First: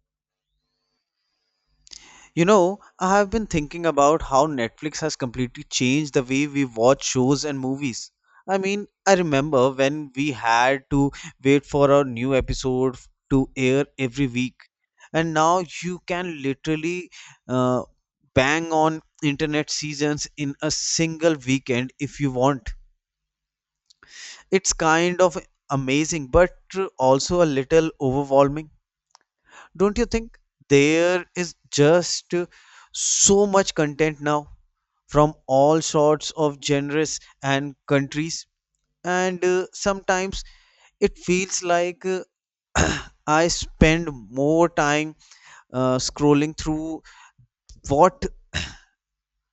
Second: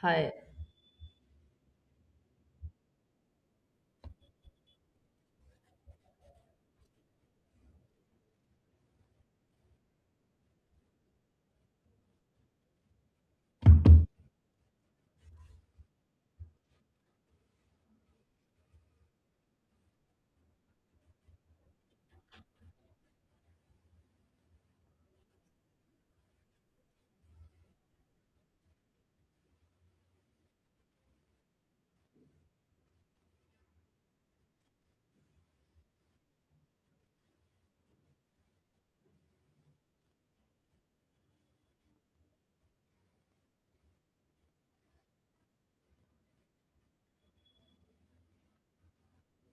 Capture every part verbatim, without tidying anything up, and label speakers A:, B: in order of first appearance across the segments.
A: Hi.
B: You know, I have been thinking about how Netflix has completely changed the way we watch shows and movies. I mean, I remember when we had to wait for a new episode f- to air every week, and now you can literally uh, bang on internet seasons in a single weekend if you want. It's kind of amazing, but also a little overwhelming. Don't you think there is just so much content now from all sorts of genres and countries? And uh, sometimes it feels like uh, I spend more time uh, scrolling through what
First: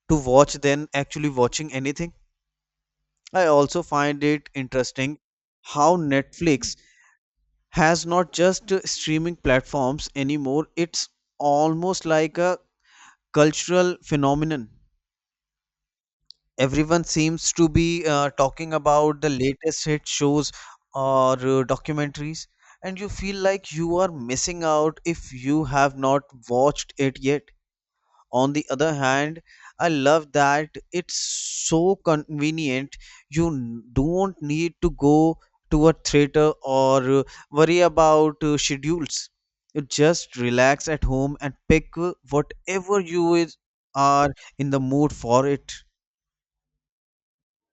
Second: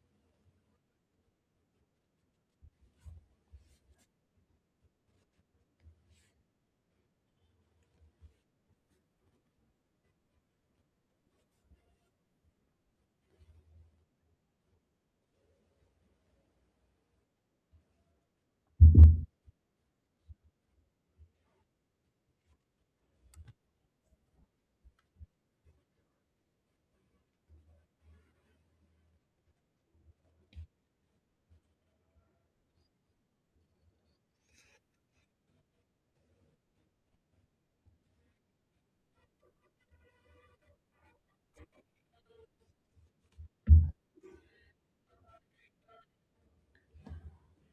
B: to watch than actually watching anything. I also find it interesting how Netflix has not just uh, streaming platforms anymore, it's almost like a cultural phenomenon. Everyone seems to be uh, talking about the latest hit shows or uh, documentaries, and you feel like you are missing out if you have not watched it yet. On the other hand, I love that it's so convenient. You n- don't need to go to a theater or uh, worry about uh, schedules. You just relax at home and pick uh, whatever you is, are in the mood for it.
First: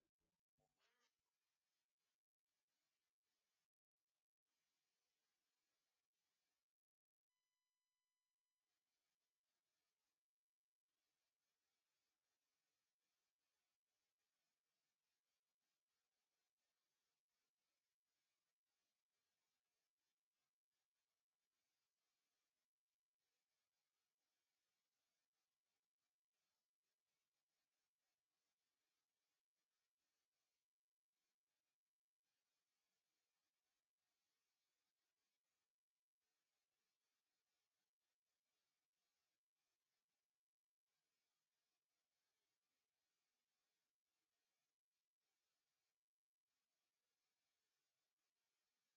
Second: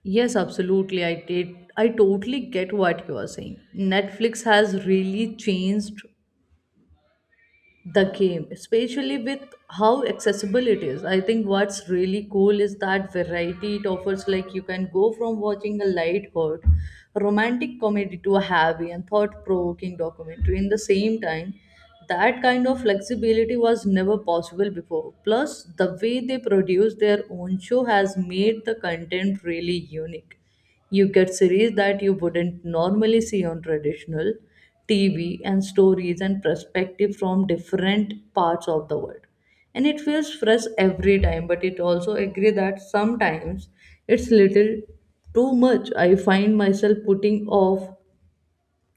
A: Yes, absolutely. I did. I totally get what you are saying. Netflix has really changed the game, especially with how accessible it is. I think what's really cool is that variety it offers. Like you can go from watching a light heart romantic comedy to a heavy and thought-provoking documentary in the same time. That kind of flexibility was never possible before. Plus, the way they produce their own show has made the content really unique. You get series that you wouldn't normally see on traditional T V and stories and perspective from different parts of the world. And it feels fresh every time, but it also agree that sometimes it's little too much. I find myself putting off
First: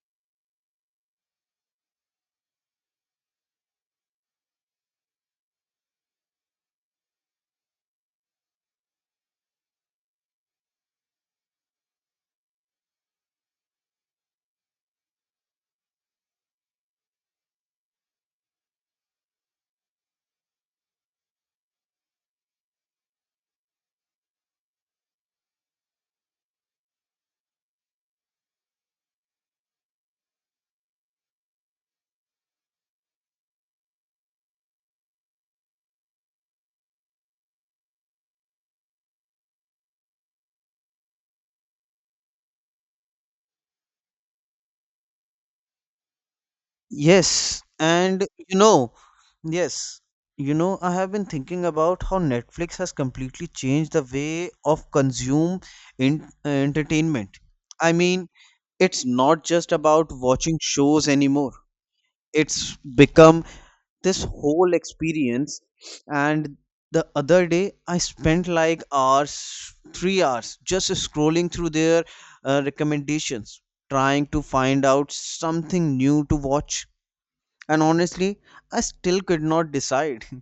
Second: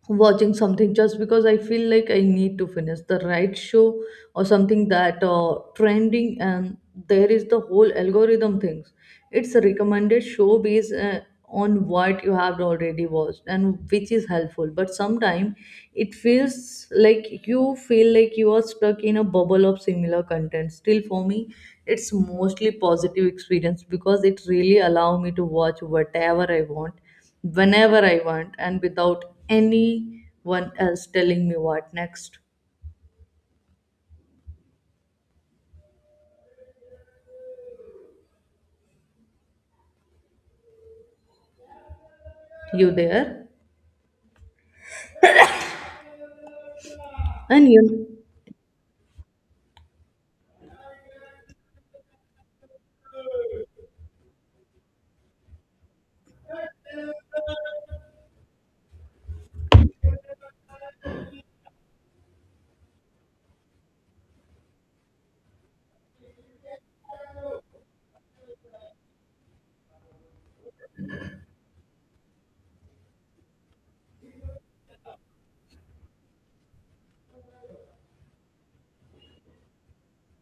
A: watching something just because I feel like I need to finish the right show or something that uh, trending, and there is the whole algorithm things. It's a recommended show based uh, on what you have already watched and which is helpful. But sometimes it feels like you feel like you are stuck in a bubble of similar content. Still, for me, it's mostly positive experience because it really allow me to watch whatever I want whenever I want and without anyone else telling me what next. You there?
B: Yes,
A: And you.
B: and you know, yes, you know, I have been thinking about how Netflix has completely changed the way of consume in uh, entertainment. I mean, it's not just about watching shows anymore. It's become this whole experience. And the other day, I spent like hours, three hours, just scrolling through their uh, recommendations, trying to find out something new to watch, and honestly I still could not decide.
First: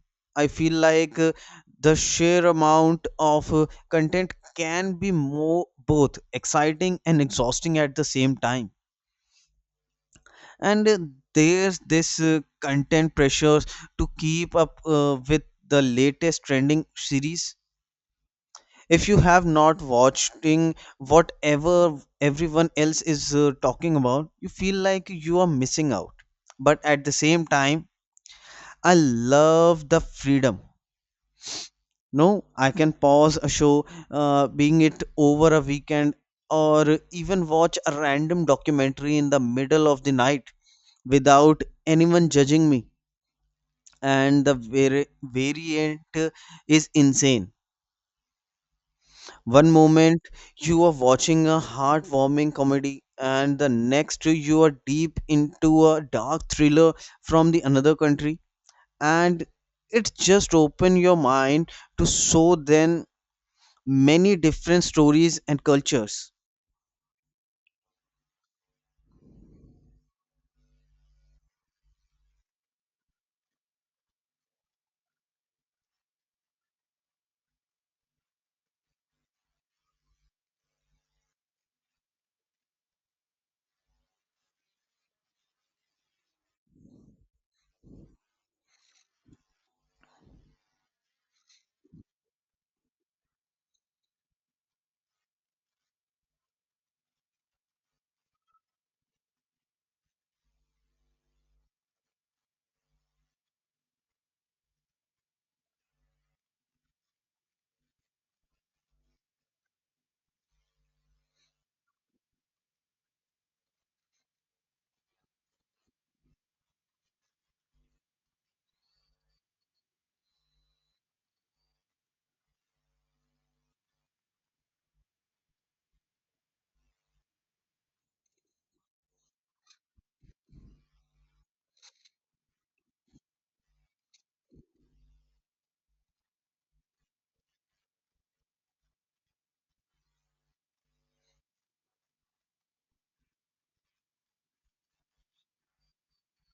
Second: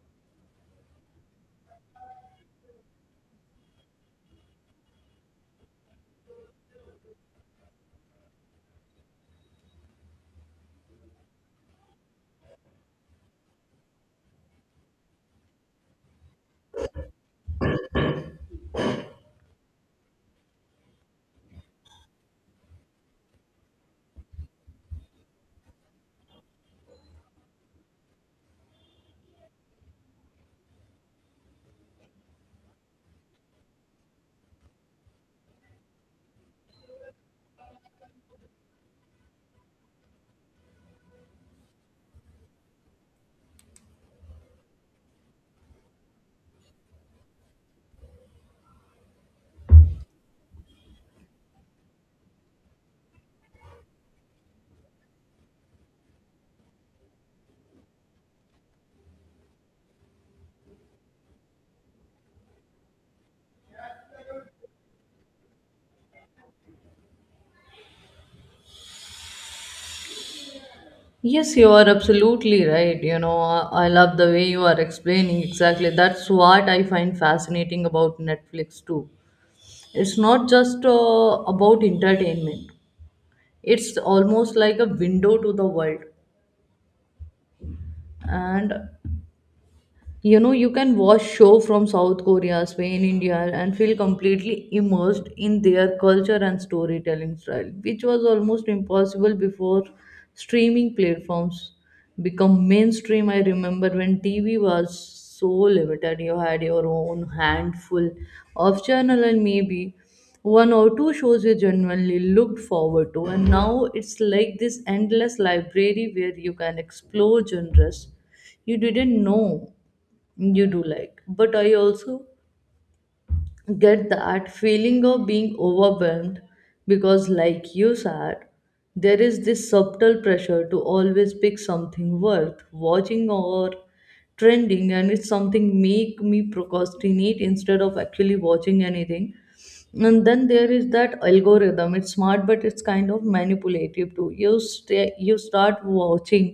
B: I feel like uh, the sheer amount of uh, content can be more both exciting and exhausting at the same time. And uh, there's this uh, content pressures to keep up uh, with the latest trending series. If you have not watching whatever everyone else is uh, talking about, you feel like you are missing out. But at the same time, I love the freedom. No, I can pause a show, uh, being it over a weekend, or even watch a random documentary in the middle of the night without anyone judging me. And the vari- variant is insane. One moment you are watching a heartwarming comedy, and the next you are deep into a dark thriller from the another country, and it just open your mind to so then many different stories and cultures.
A: Yes, you are absolutely right. You know, I I love the way you are explaining exactly. That's what I find fascinating about Netflix too. It's not just uh, about entertainment. It's almost like a window to the world. And you know you can watch show from South Korea, Spain, India and feel completely immersed in their culture and storytelling style, which was almost impossible before streaming platforms become mainstream. I remember when TV was so limited, you had your own handful of channel and maybe one or two shows you genuinely looked forward to, and now it's like this endless library where you can explore genres you didn't know you do like. But I also get that feeling of being overwhelmed because, like you said, there is this subtle pressure to always pick something worth watching or trending, and it's something make me procrastinate instead of actually watching anything. And then there is that algorithm. It's smart, but it's kind of manipulative too. You sta you start watching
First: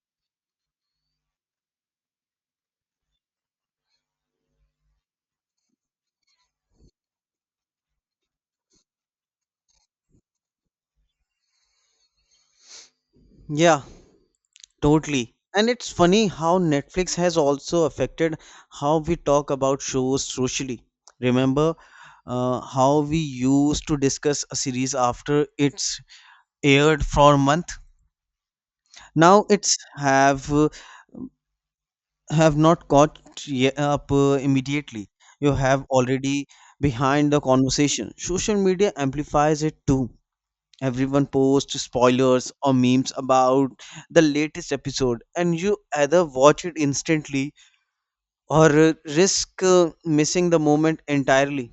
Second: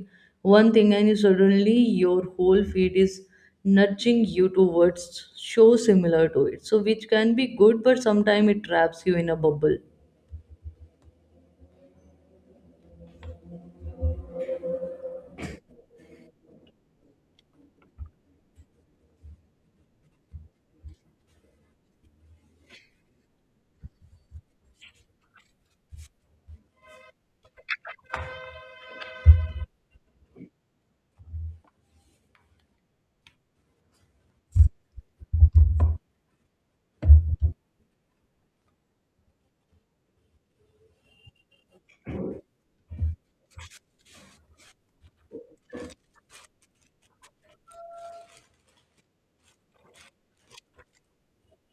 A: one thing and you suddenly your whole feed is nudging you towards shows similar to it, so which can be good, but sometimes it traps you in a bubble.
B: Yeah, totally. And it's funny how Netflix has also affected how we talk about shows socially. Remember uh, how we used to discuss a series after it's aired for a month? Now it's have uh, have not caught ye- up uh, immediately. You have already behind the conversation. Social media amplifies it too. Everyone posts spoilers or memes about the latest episode, and you either watch it instantly or uh, risk uh, missing the moment entirely.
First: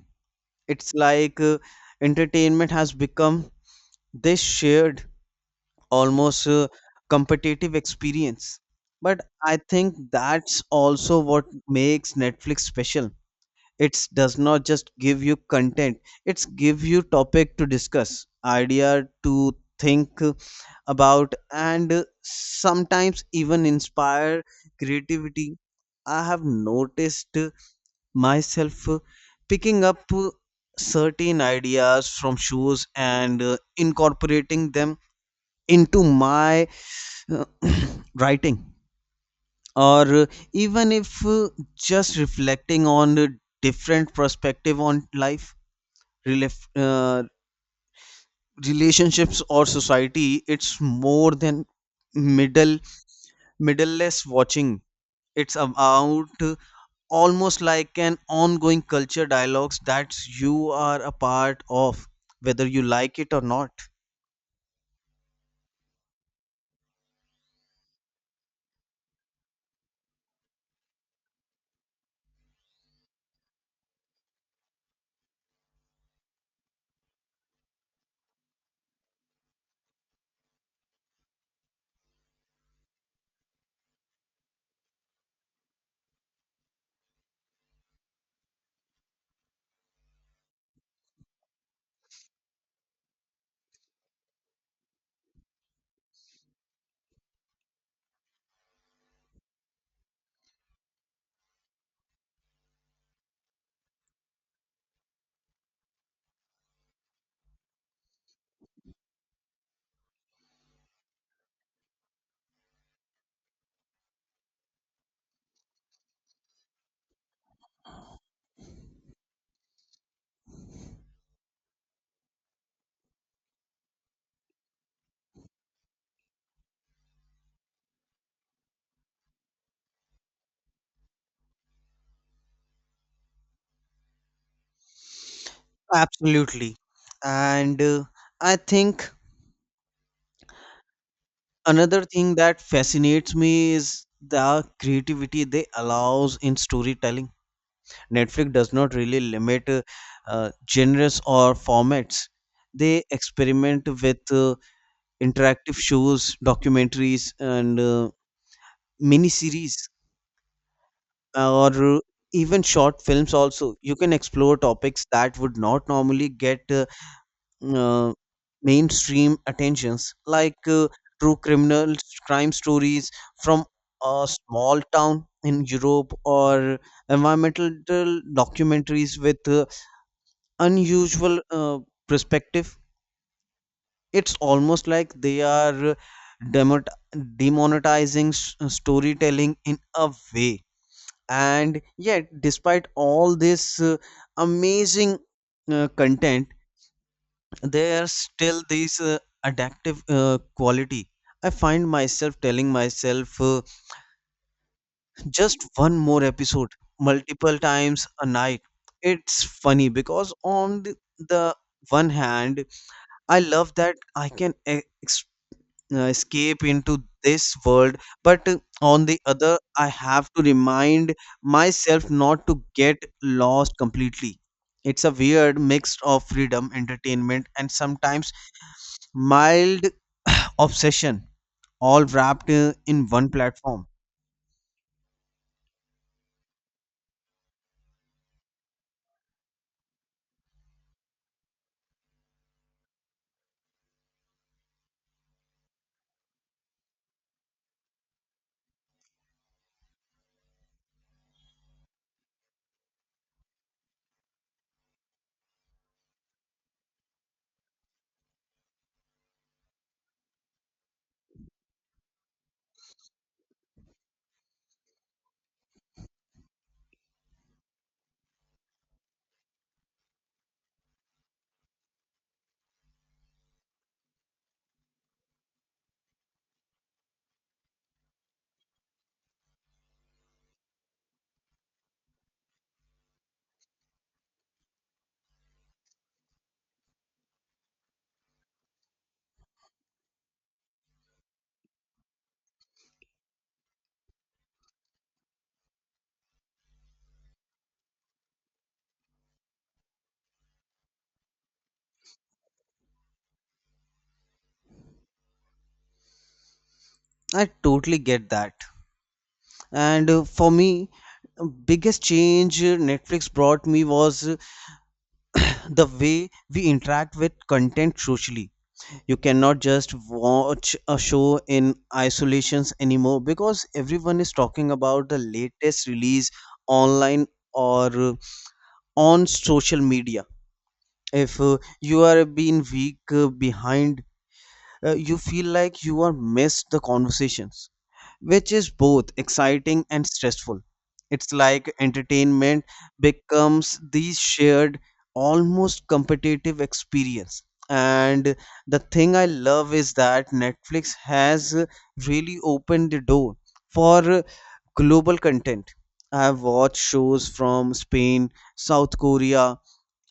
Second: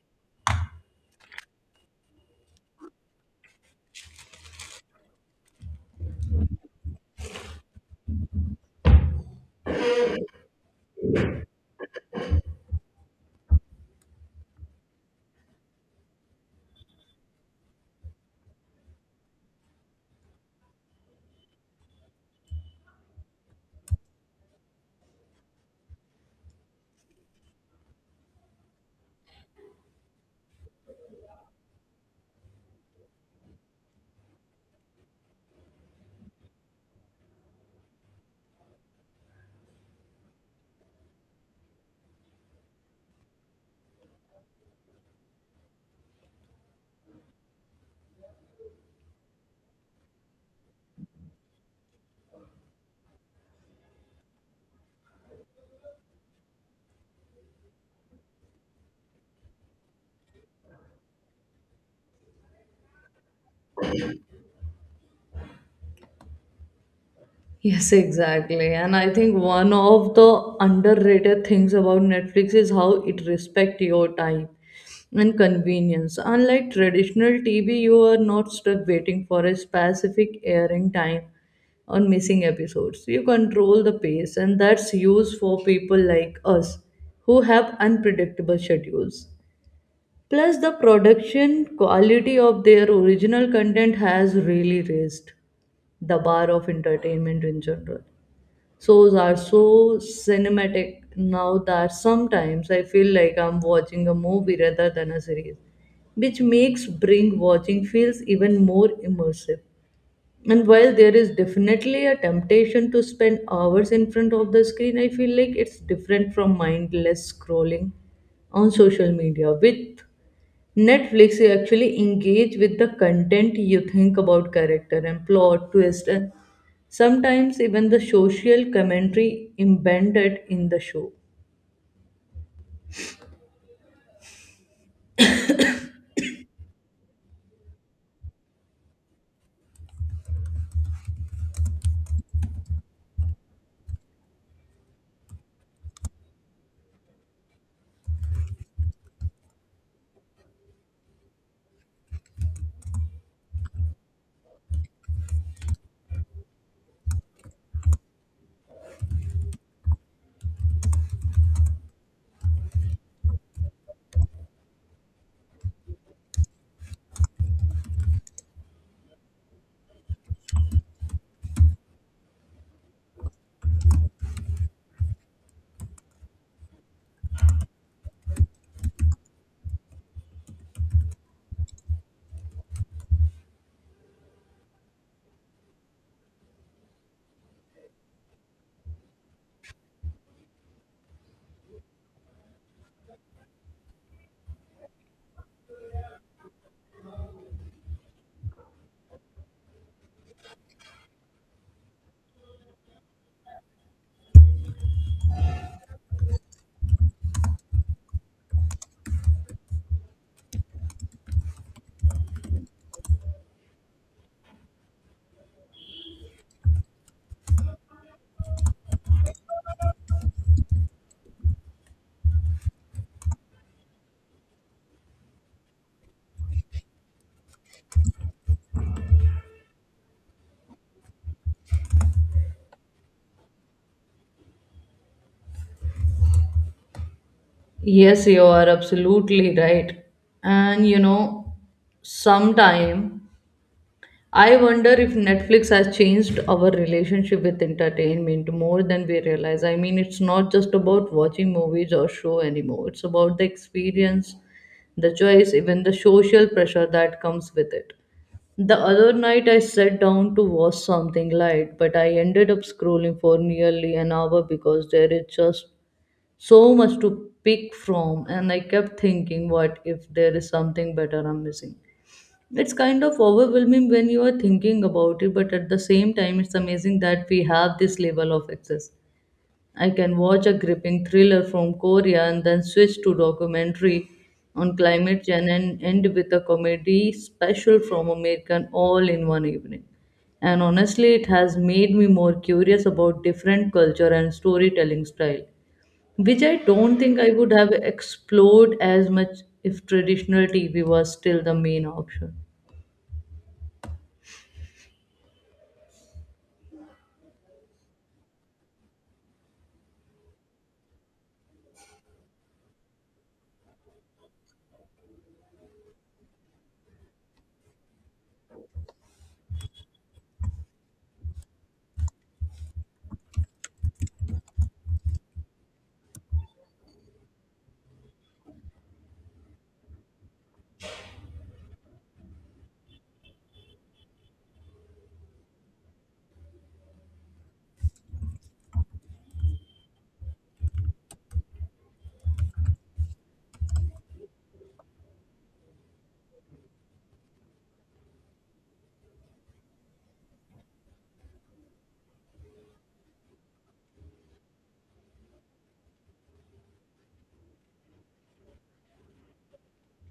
B: It's like uh, entertainment has become this shared, almost uh, competitive experience. But I think that's also what makes Netflix special. It does not just give you content, it's give you topic to discuss, idea to think about, and uh, sometimes even inspire creativity. I have noticed uh, myself uh, picking up uh, certain ideas from shows, and uh, incorporating them into my uh, writing or uh, even if uh, just reflecting on a different perspective on life, relef- uh, relationships, or society. It's more than middle middleless watching. It's about almost like an ongoing culture dialogues that you are a part of, whether you like it or not.
A: Yes, exactly. And I think one of the underrated things about Netflix is how it respects your time and convenience. Unlike traditional T V, you are not stuck waiting for a specific airing time or missing episodes. You control the pace, and that's used for people like us who have unpredictable schedules. Plus, the production quality of their original content has really raised the bar of entertainment in general. Shows are so cinematic now that sometimes I feel like I'm watching a movie rather than a series, which makes bring watching feels even more immersive. And while there is definitely a temptation to spend hours in front of the screen, I feel like it's different from mindless scrolling on social media. With Netflix, actually engage with the content. You think about character and plot twist and sometimes even the social commentary embedded in the show.
B: Absolutely. And uh, I think another thing that fascinates me is the creativity they allows in storytelling. Netflix does not really limit uh, uh, genres or formats. They experiment with uh, interactive shows, documentaries, and uh, miniseries, uh, or even short films. Also you can explore topics that would not normally get uh, uh, mainstream attentions, like uh, true criminal crime stories from a small town in Europe, or environmental documentaries with uh, unusual uh, perspective. It's almost like they are uh, demot- demonetizing s- storytelling in a way. And yet despite all this uh, amazing uh, content, there's still this uh, addictive uh, quality. I find myself telling myself uh, just one more episode, multiple times a night. It's funny because on the, the one hand, I love that I can e- uh, escape into this world, but uh, on the other I have to remind myself not to get lost completely. It's a weird mix of freedom, entertainment, and sometimes mild obsession, all wrapped uh, in one platform.
A: Yes, you are absolutely right. And you know, sometime I wonder if Netflix has changed our relationship with entertainment more than we realize. I mean, it's not just about watching movies or show anymore. It's about the experience, the choice, even the social pressure that comes with it. The other night I sat down to watch something light, but I ended up scrolling for nearly an hour because there is just so much to pick from, and I kept thinking what if there is something better I'm missing. It's kind of overwhelming when you are thinking about it, but at the same time, it's amazing that we have this level of access. I can watch a gripping thriller from Korea and then switch to documentary on climate change and end with a comedy special from American, all in one evening. And honestly, it has made me more curious about different culture and storytelling style, which I don't think I would have explored as much if traditional T V was still the main option.
B: I totally get that. And uh, for me, uh, biggest change uh, Netflix brought me was uh, the way we interact with content socially. You cannot just watch a show in isolations anymore, because everyone is talking about the latest release online or uh, on social media. If uh, you are being week uh, behind, uh, you feel like you are missed the conversations, which is both exciting and stressful. It's like entertainment becomes the shared, almost competitive experience. And the thing I love is that Netflix has uh, really opened the door for uh, global content. I have watched shows from Spain, South Korea,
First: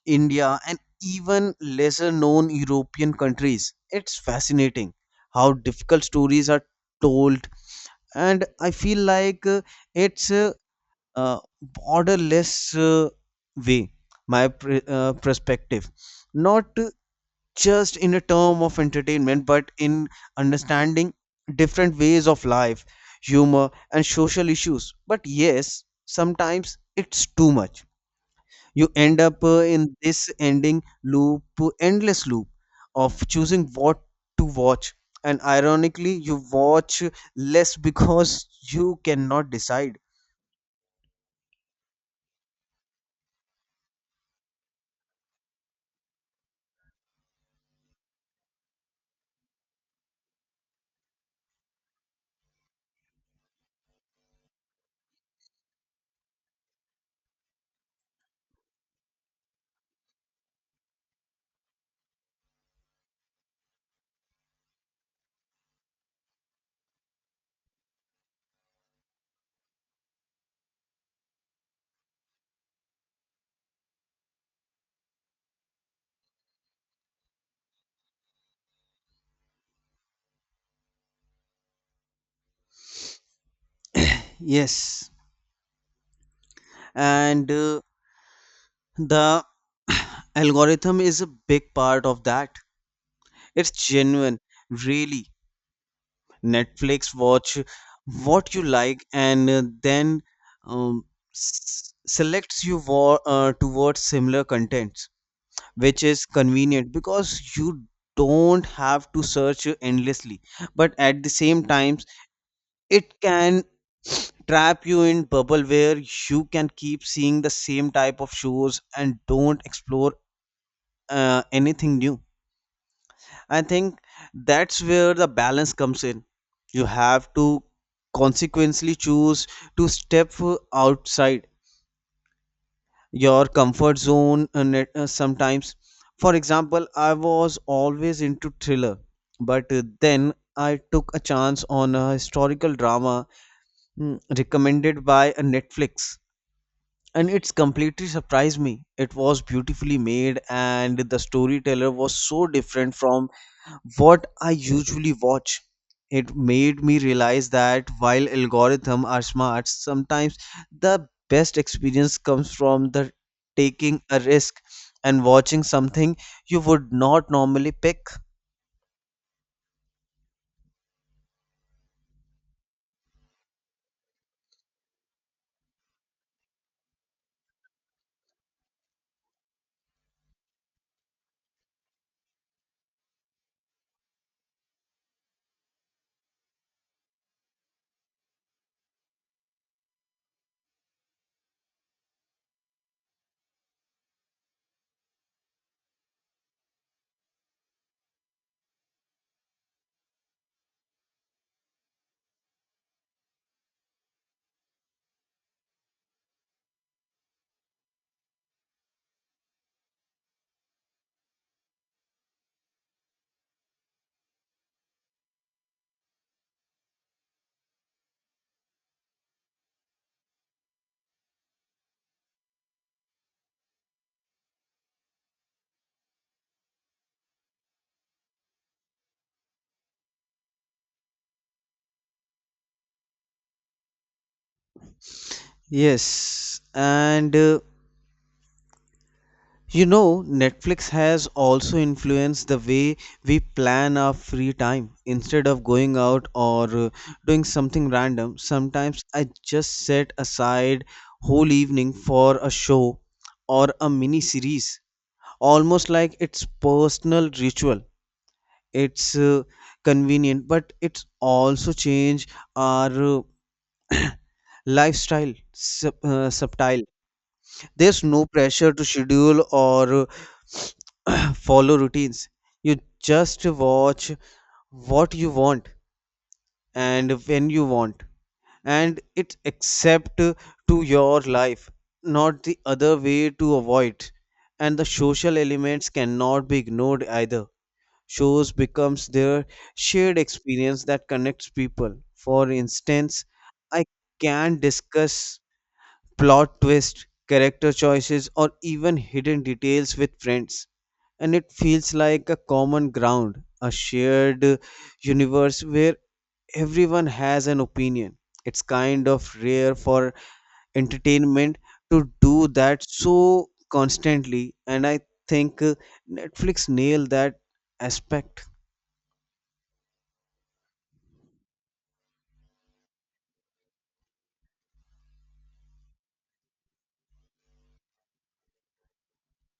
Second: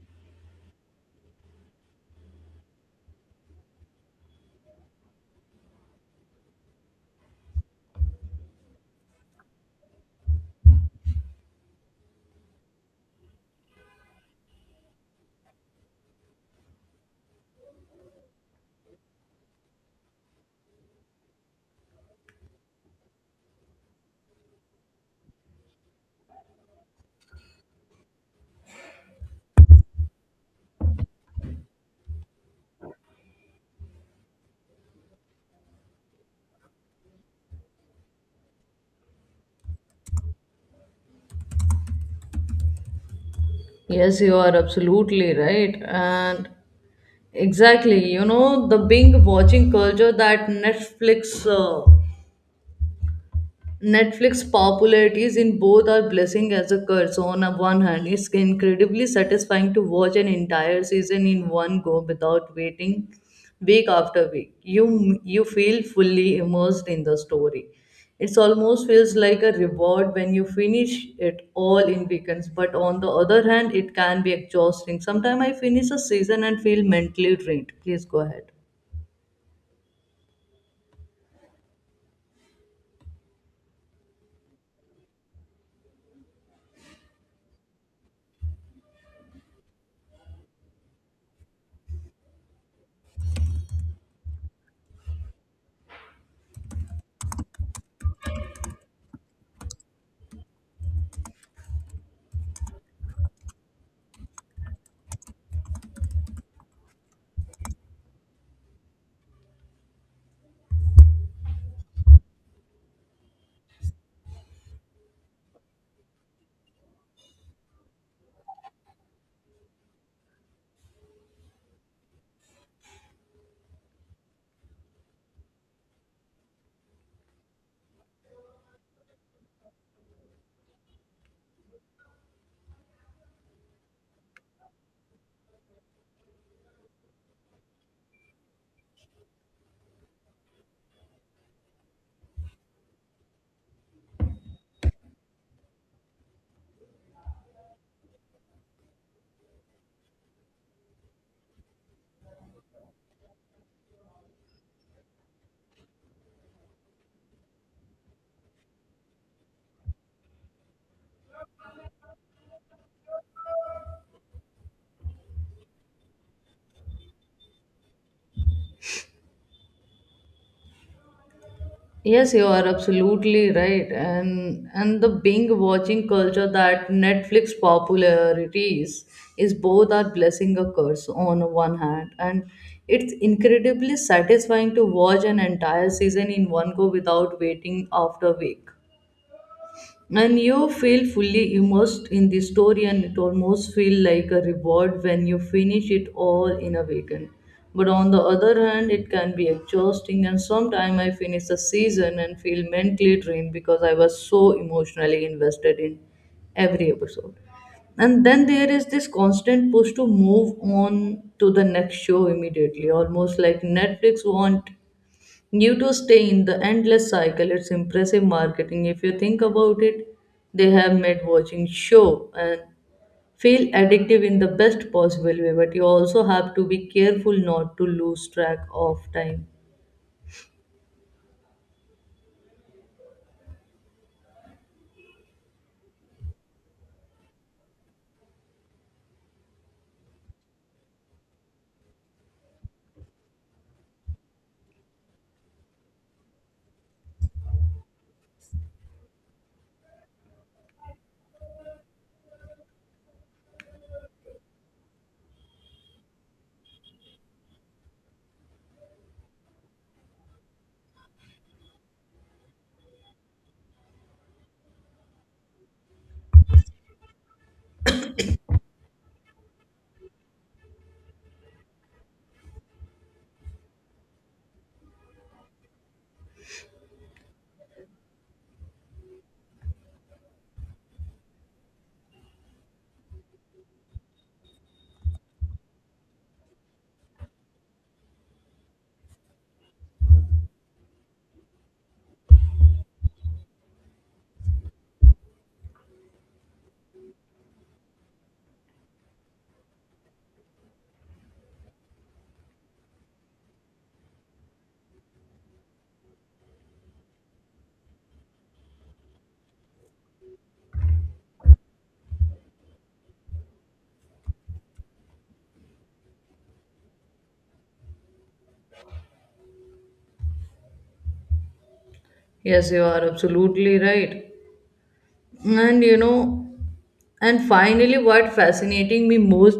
B: India, and even lesser known European countries. It's fascinating how difficult stories are told, and I feel like uh, it's a uh, borderless uh, way, my pre- uh, perspective, not just in a term of entertainment but in understanding different ways of life, humor, and social issues. But yes, sometimes it's too much. You end up uh, in this ending loop endless loop of choosing what to watch, and ironically you watch less because you cannot decide.
A: Yes, you are absolutely right. And exactly, you know, the binge watching culture that Netflix uh, Netflix popularity is in both our blessing as a curse. On a one hand, it's incredibly satisfying to watch an entire season in one go without waiting week after week. You you feel fully immersed in the story. It almost feels like a reward when you finish it all in weekends. But on the other hand, it can be exhausting. Sometimes I finish a season and feel mentally drained. Please go ahead.
B: Yes and uh, the algorithm is a big part of that. It's genuine, really. Netflix watch what you like, and uh, then, um, s- selects you wa- uh, towards similar content, which is convenient because you don't have to search endlessly. But at the same times, it can trap you in bubble, where you can keep seeing the same type of shows and don't explore uh, anything new. I think that's where the balance comes in. You have to consequently choose to step outside your comfort zone, uh, net, uh, sometimes. For example, I was always into thriller, but uh, then I took a chance on a historical drama, mm, recommended by a Netflix, and it's completely surprised me. It was beautifully made, and the storyteller was so different from what I usually watch. It made me realize that while algorithms are smart, sometimes the best experience comes from the taking a risk and watching something you would not normally pick.
A: Yes, you are absolutely right. And and the binge watching culture that Netflix popularities is both our blessing a curse on one hand. And it's incredibly satisfying to watch an entire season in one go without waiting after week, and you feel fully immersed in the story, and it almost feel like a reward when you finish it all in a weekend. But on the other hand, it can be exhausting, and sometimes I finish a season and feel mentally drained because I was so emotionally invested in every episode. And then there is this constant push to move on to the next show immediately, almost like Netflix want New to stay in the endless cycle. It's impressive marketing. If you think about it, they have made watching show and feel addictive in the best possible way, but you also have to be careful not to lose track of time.
B: Yes, and uh, You know, Netflix has also influenced the way we plan our free time. Instead of going out or uh, doing something random, sometimes I just set aside whole evening for a show or a mini series, almost like it's personal ritual. It's uh, convenient, but it's also change our uh, lifestyle sub, uh, subtile. There's no pressure to schedule or follow routines. You just watch what you want and when you want, and it's accept to your life, not the other way to avoid. And the social elements cannot be ignored either. Shows becomes their shared experience that connects people. For instance, I can discuss plot twists, character choices, or even hidden details with friends. And it feels like a common ground, a shared uh, universe where everyone has an opinion. It's kind of rare for entertainment to do that so constantly, and I think uh, Netflix nailed that aspect.
A: Yes, you are absolutely right. And you know, and finally, what fascinating me most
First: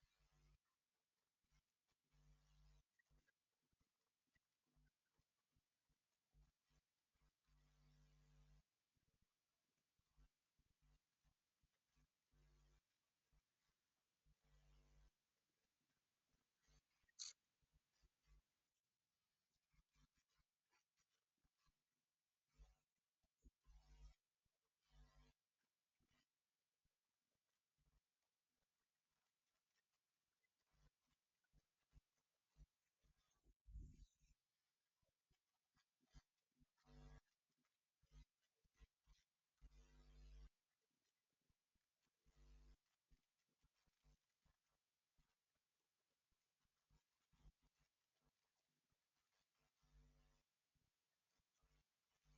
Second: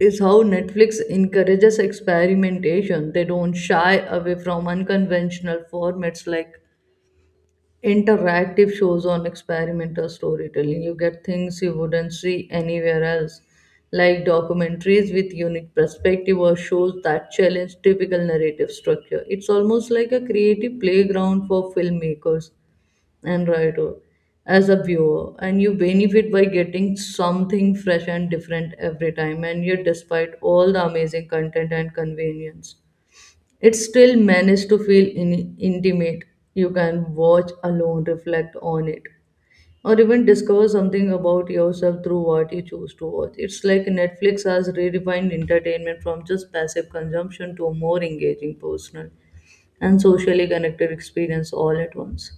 A: is how Netflix encourages experimentation. They don't shy away from unconventional formats like interactive shows on experimental storytelling. You get things you wouldn't see anywhere else, like documentaries with unique perspective or shows that challenge typical narrative structure. It's almost like a creative playground for filmmakers and writer as a viewer, and you benefit by getting something fresh and different every time. And yet, despite all the amazing content and convenience, it still managed to feel in- intimate. You can watch alone, reflect on it, or even discover something about yourself through what you choose to watch. It's like Netflix has redefined entertainment from just passive consumption to a more engaging, personal, and socially connected experience all at once.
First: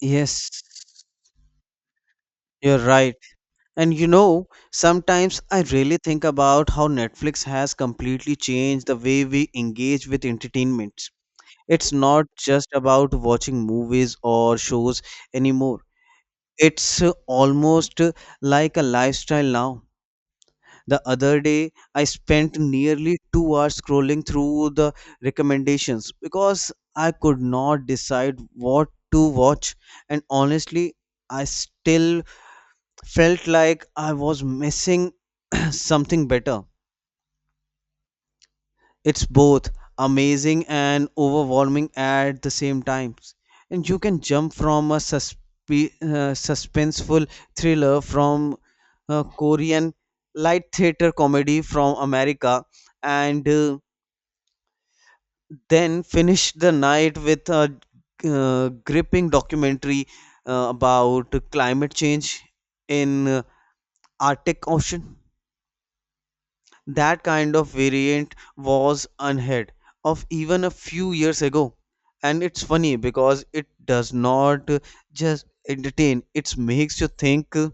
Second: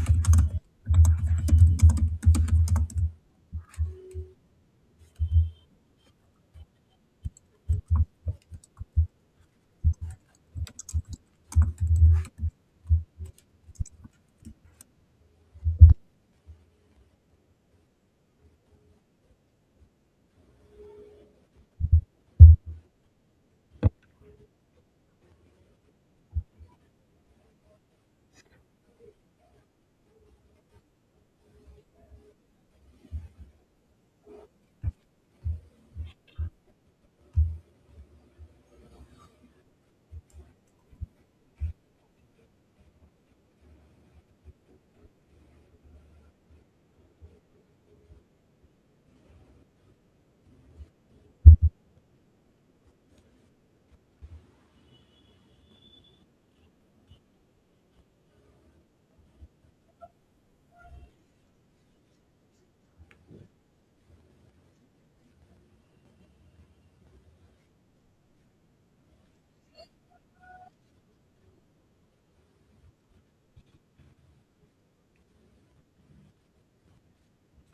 B: Yes, you're right. And you know, sometimes I really think about how Netflix has completely changed the way we engage with entertainment. It's not just about watching movies or shows anymore. It's uh, almost uh, like a lifestyle now. The other day, I spent nearly two hours scrolling through the recommendations because I could not decide what to watch. And honestly, I still felt like I was missing something better. It's both amazing and overwhelming at the same time. And you can jump from a suspe- uh, suspenseful thriller from uh, Korean, light theater comedy from America, and uh, then finish the night with a uh, gripping documentary uh, about climate change in uh, Arctic Ocean. That kind of variant was unheard of even a few years ago. And it's funny because it does not uh, just entertain, it makes you think, uh,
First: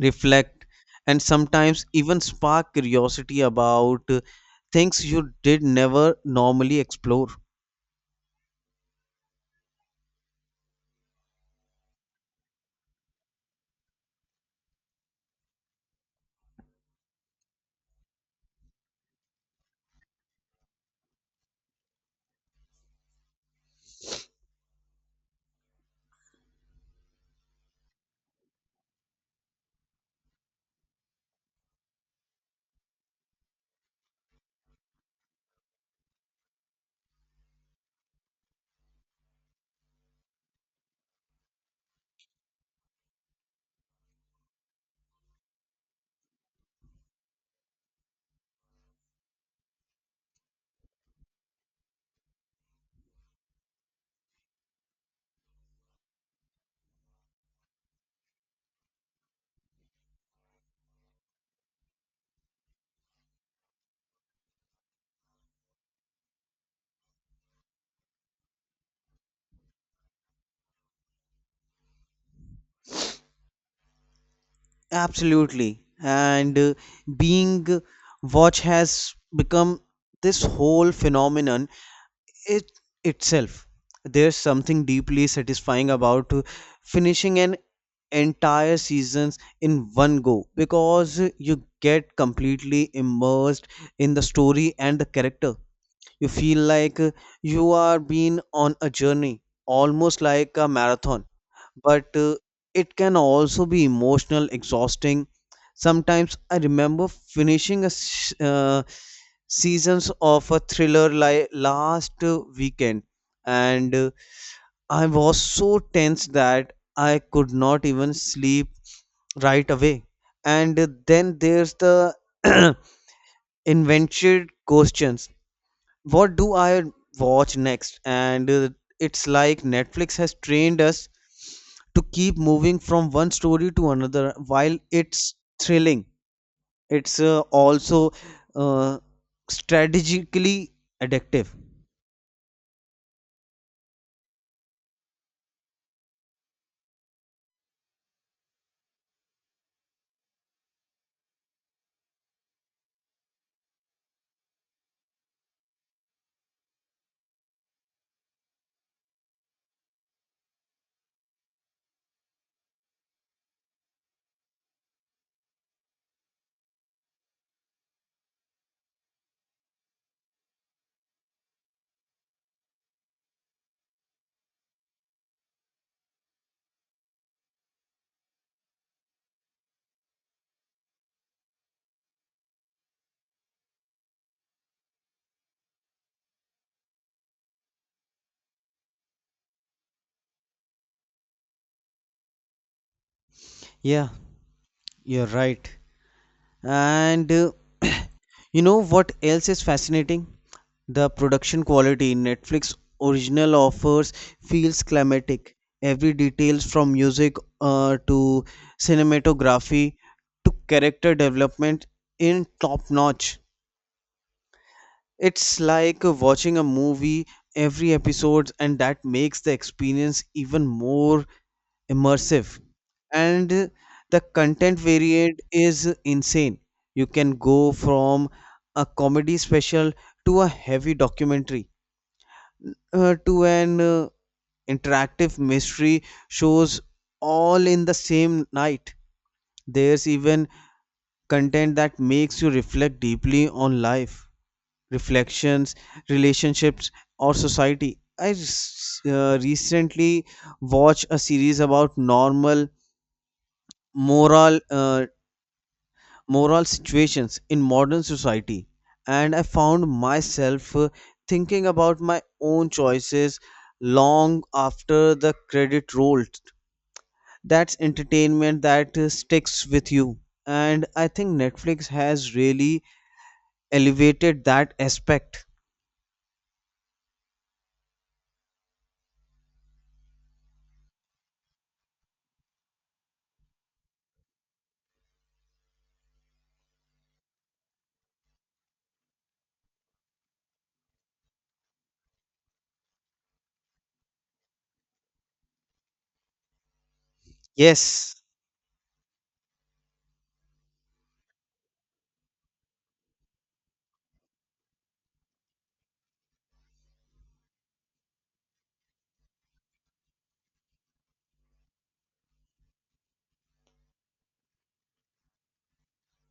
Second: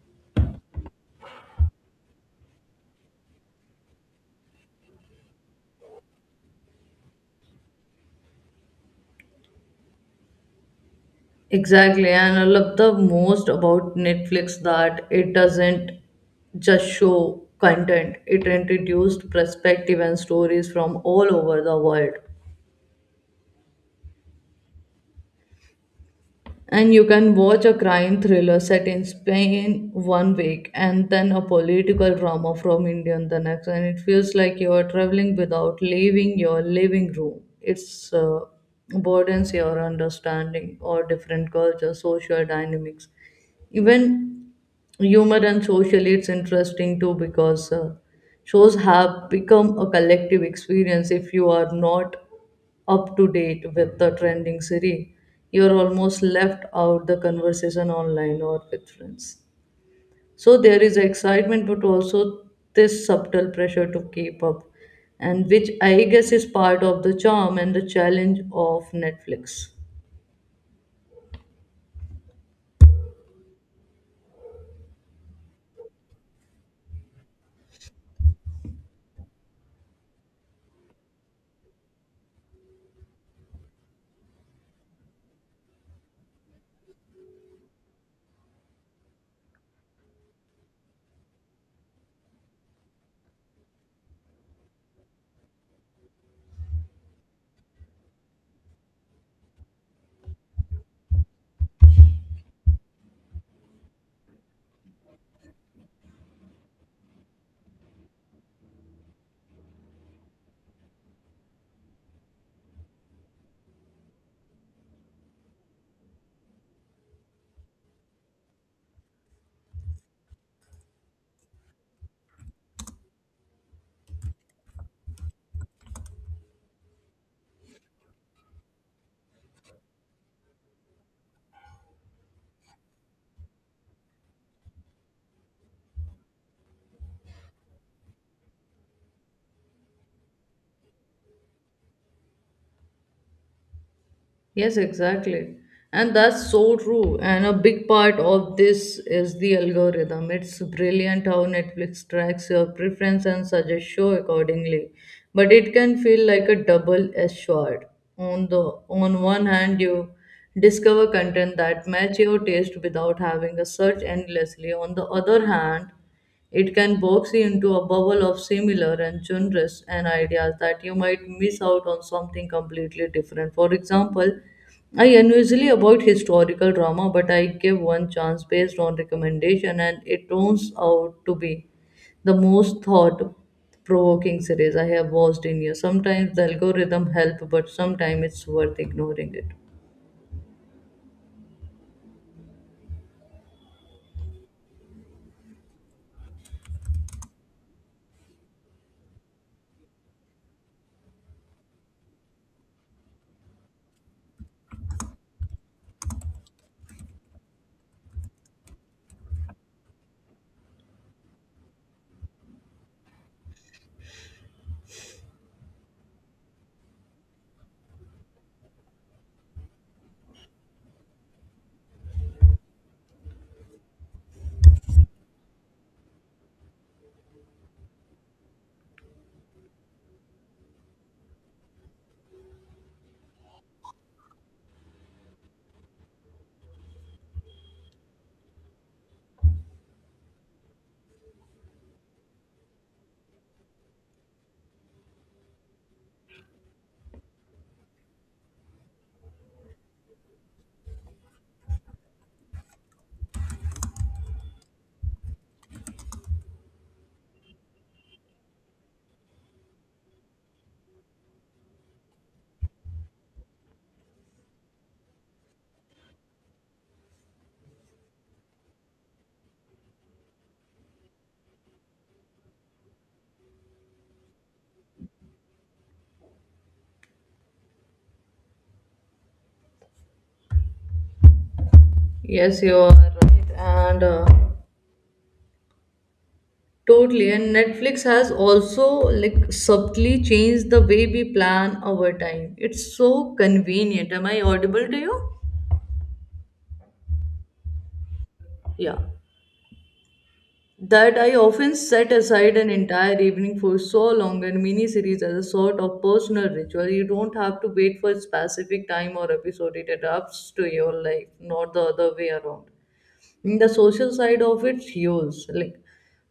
B: reflect, and sometimes even spark curiosity about uh, things you did never normally explore.
A: Exactly, and I love the most about Netflix that it doesn't just show content, it introduced perspective and stories from all over the world. And you can watch a crime thriller set in Spain one week and then a political drama from India in the next. And it feels like you are traveling without leaving your living room. It's uh, broadens your understanding or different cultures, social dynamics. Even humor and socially, it's interesting too because uh, shows have become a collective experience. If you are not up to date with the trending series, you're almost left out the conversation online or with friends. So there is excitement, but also this subtle pressure to keep up, and which I guess is part of the charm and the challenge of Netflix.
B: Absolutely. And uh, being uh, watch has become this whole phenomenon it itself There's something deeply satisfying about finishing an entire seasons in one go, because you get completely immersed in the story and the character. You feel like you are being on a journey, almost like a marathon, but uh, it can also be emotional exhausting sometimes. I remember finishing a s- uh, seasons of a thriller like last uh, weekend, and uh, I was so tense that I could not even sleep right away. And then there's the invented questions, what do I watch next? And uh, It's like Netflix has trained us to keep moving from one story to another. While it's thrilling, it's uh, also uh, strategically addictive.
A: Yes, exactly. And that's so true. And a big part of this is the algorithm. It's brilliant how Netflix tracks your preference and suggests show accordingly. But it can feel like a double-edged sword. On the on one hand, you discover content that match your taste without having to search endlessly. On the other hand, it can box you into a bubble of similar and genres and ideas that you might miss out on something completely different. For example, I unusually avoid historical drama, but I give one chance based on recommendation, and it turns out to be the most thought provoking series I have watched in years. Sometimes the algorithm helps, but sometimes it's worth ignoring it.
B: Yeah, you're right. And uh, you know what else is fascinating? The production quality in Netflix original offers feels climatic. Every details from music uh, to cinematography to character development in top notch. It's like watching a movie every episode, and that makes the experience even more immersive. And the content varied is insane. You can go from a comedy special to a heavy documentary uh, to an uh, interactive mystery shows, all in the same night. There's even content that makes you reflect deeply on life, reflections, relationships, or society. I s- uh, recently watched a series about normal moral uh, moral situations in modern society, and I found myself uh, thinking about my own choices long after the credit rolled. That's entertainment that uh, sticks with you, and I think Netflix has really elevated that aspect.
A: Yes, you are right. And uh, totally, and Netflix has also like subtly changed the way we plan our time. It's so convenient. Am I audible to you?
B: Yes.
A: Yeah. That I often set aside an entire evening for so long and miniseries as a sort of personal ritual. You don't have to wait for a specific time or episode. It adapts to your life, not the other way around. In the social side of it, shows like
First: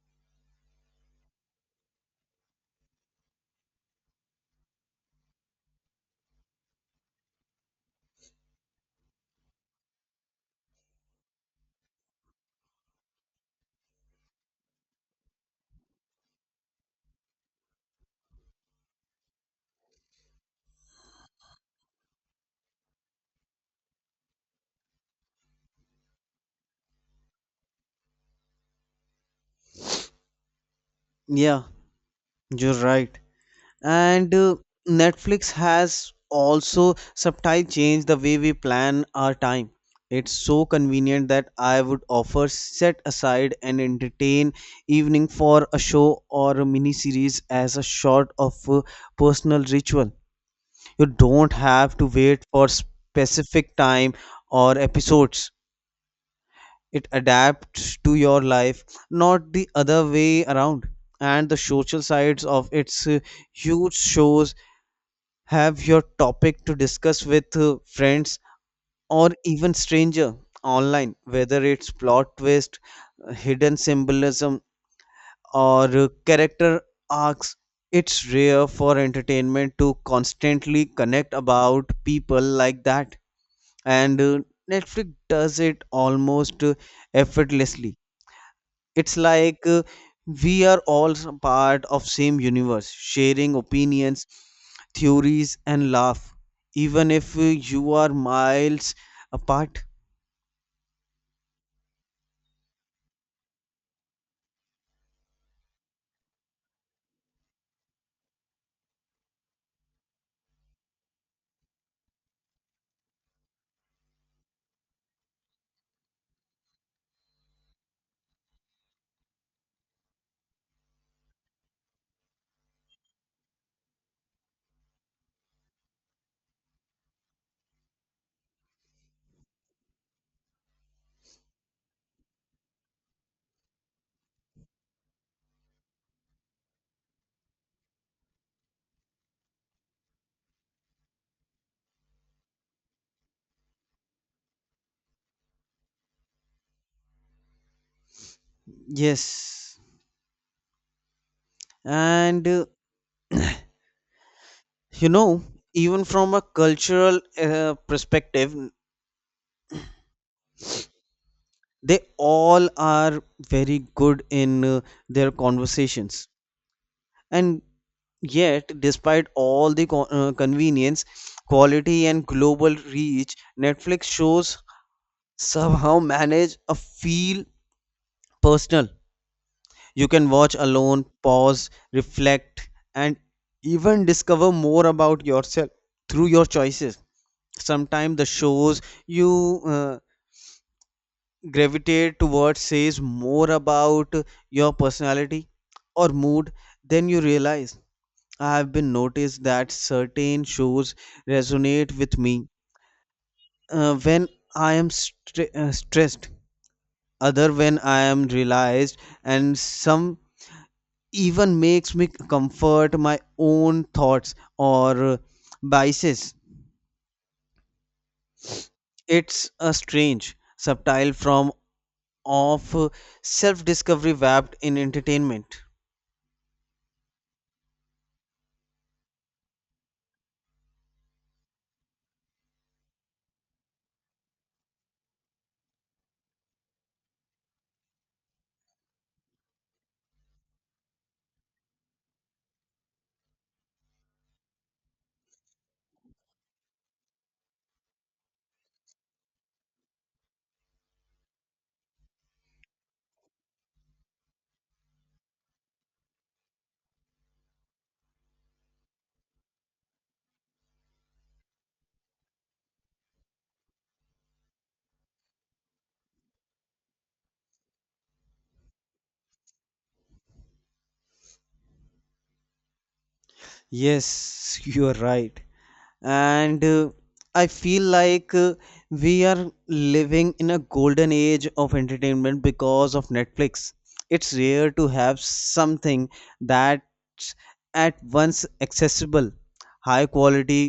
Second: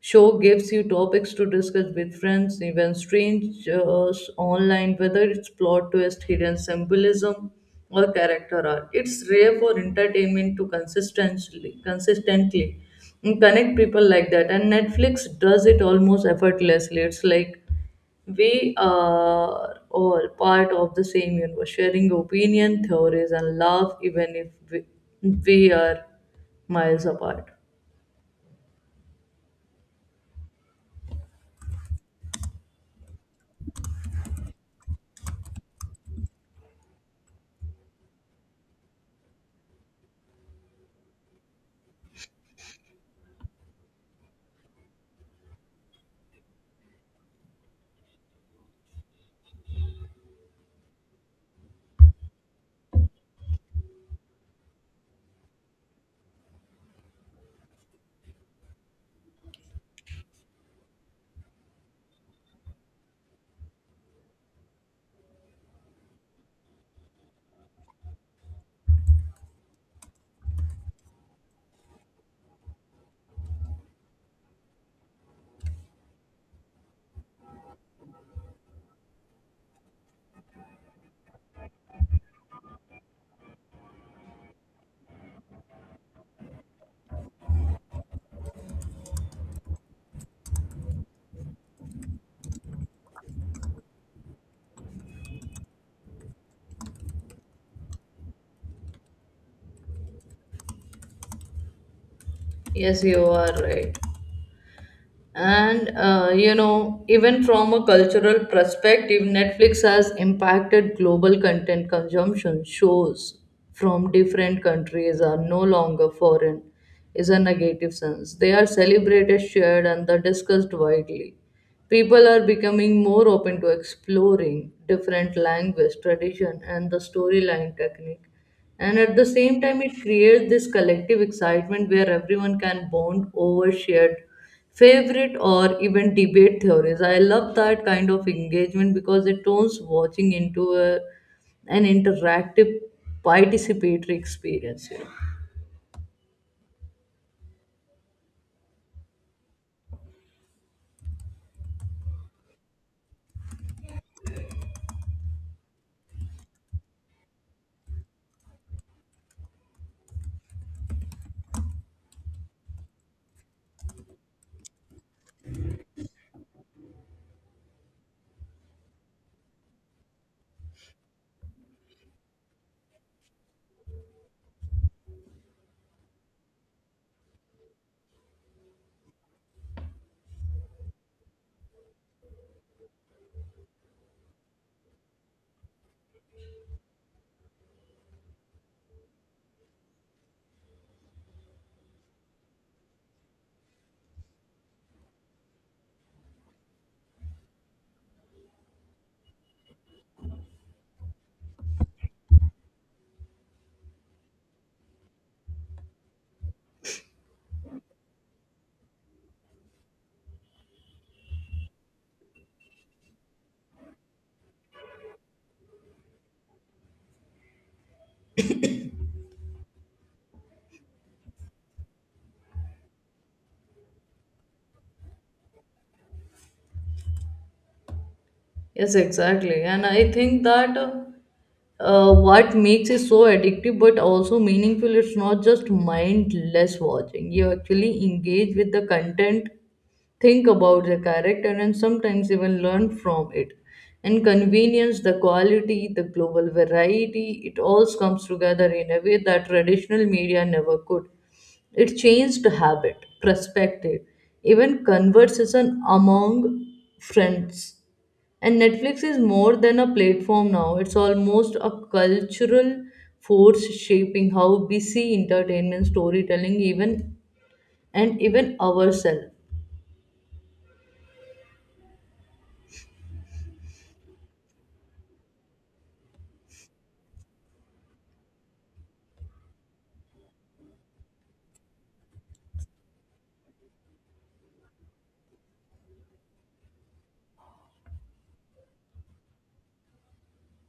A: show gives you topics to discuss with friends, even strangers online, whether it's plot twist, hidden symbolism, or character arc. It's rare for entertainment to consistently consistently connect people like that, and Netflix does it almost effortlessly. It's like we are all part of the same universe, sharing opinion, theories, and love, even if we, we are miles apart.
B: Yeah, you're right. and uh, Netflix has also subtly changed the way we plan our time. It's so convenient that I would offer set aside an entertain evening for a show or a mini series as a sort of uh, personal ritual. You don't have to wait for specific time or episodes. It adapts to your life, not the other way around. And the social sides of its uh, huge shows have your topic to discuss with uh, friends or even stranger online, whether it's plot twist, hidden symbolism, or uh, character arcs. It's rare for entertainment to constantly connect about people like that, and uh, Netflix does it almost uh, effortlessly. It's like uh, we are all s- part of same universe, sharing opinions, theories, and laugh, even if uh, you are miles apart.
A: Yes, you are right. And uh, you know, even from a cultural perspective, Netflix has impacted global content consumption. Shows from different countries are no longer foreign is a negative sense. They are celebrated, shared and they're discussed widely. People are becoming more open to exploring different language tradition and the storyline technique. And at the same time, it creates this collective excitement where everyone can bond over shared favorite or even debate theories. I love that kind of engagement because it turns watching into a, an interactive, participatory experience. You know.
B: Yes. and uh, You know, even from a cultural uh, perspective, they all are very good in uh, their conversations. And yet, despite all the co- uh, convenience, quality, and global reach, Netflix shows somehow manage a feel personal. You can watch alone, pause, reflect, and even discover more about yourself through your choices. Sometimes the shows you uh, gravitate towards says more about your personality or mood than you realize. I have been noticed that certain shows resonate with me uh, when I am stre- uh, stressed, other when I am realized, and some even makes me comfort my own thoughts or uh, biases. It's a strange, subtle form of self discovery wrapped in entertainment.
A: Yes, exactly. And I think that. Uh, uh, what makes it so addictive but also meaningful, it's not just mindless watching. You actually engage with the content, think about the character and sometimes even learn from it. And convenience, the quality, the global variety, it all comes together in a way that traditional media never could. It changed habit, perspective, even conversation among friends. And Netflix is more than a platform now, it's almost a cultural force shaping how we see entertainment, storytelling, even and even ourselves.
B: Yes, you are right. and uh, I feel like uh, we are living in a golden age of entertainment because of Netflix. It's rare to have something that's at once accessible, high quality,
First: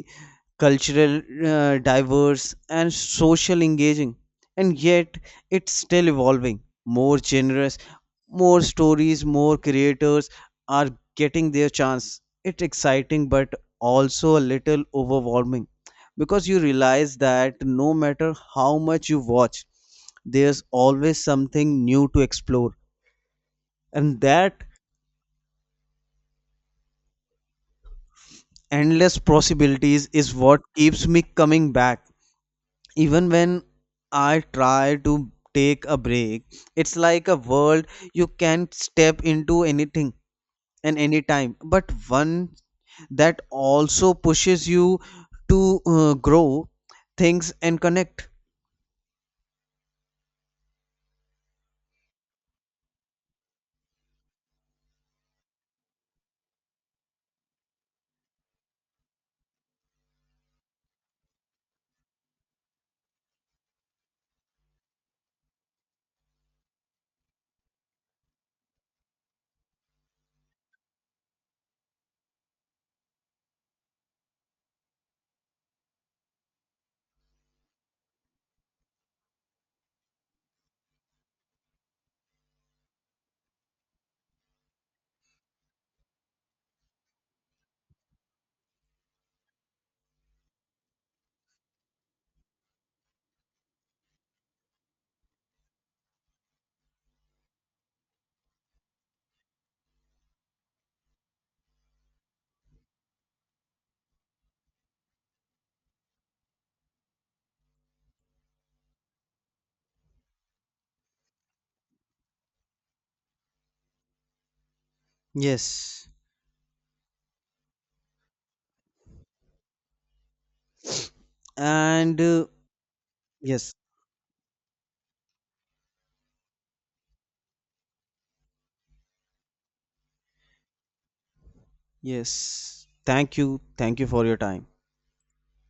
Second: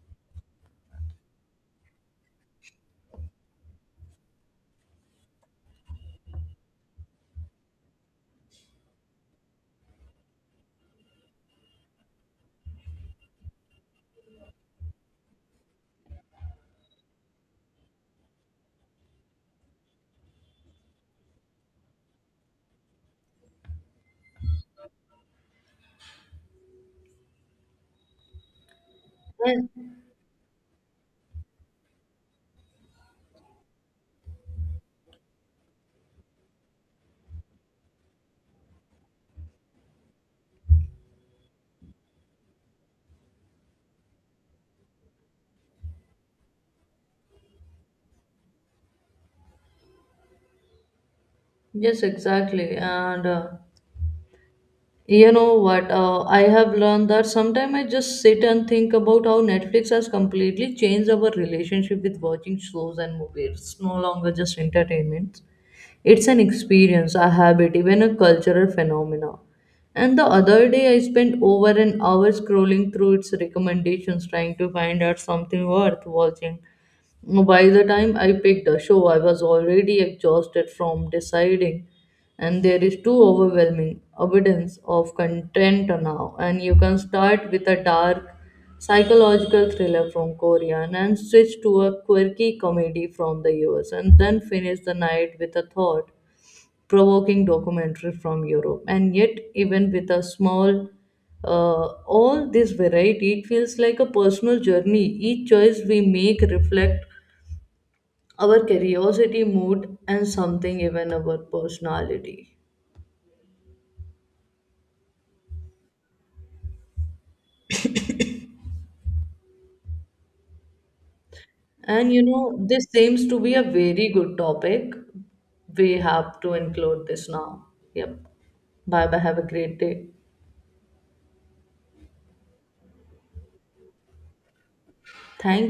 B: cultural, uh, diverse, and social engaging. And yet it's still evolving, more generous, more stories, more creators are getting their chance. It's exciting, but also a little overwhelming, because you realize that no matter how much you watch, there's always something new to explore. And that endless
A: And-
B: possibilities is what keeps me coming back, even when I try to take a break. It's like a world you can step into anything and anytime but one. That also pushes you to uh, grow things and connect.
A: Yes, exactly. And uh, you know what? Uh, I have learned that sometimes I just sit and think about how Netflix has completely changed our relationship with watching shows and movies. It's no longer just entertainment, it's an experience, a habit, even a cultural phenomena. And the other day, I spent over an hour scrolling through its recommendations trying to find out something worth watching. By the time I picked a show, I was already exhausted from deciding, and there is too overwhelming abundance of content now. And you can start with a dark psychological thriller from Korea and then switch to a quirky comedy from the U S and then finish the night with a thought provoking documentary from Europe. And yet, even with a small, uh, all this variety, it feels like a personal journey. Each choice we make reflect our curiosity, mood, and something even our personality.
B: Yes.
A: And
B: and
A: you
B: uh,
A: know, this seems to be a
B: Yes.
A: very good topic. We have to include this now. Yep. Bye bye. Have a great day.
B: Yes, thank you, thank you for your time.
A: Thank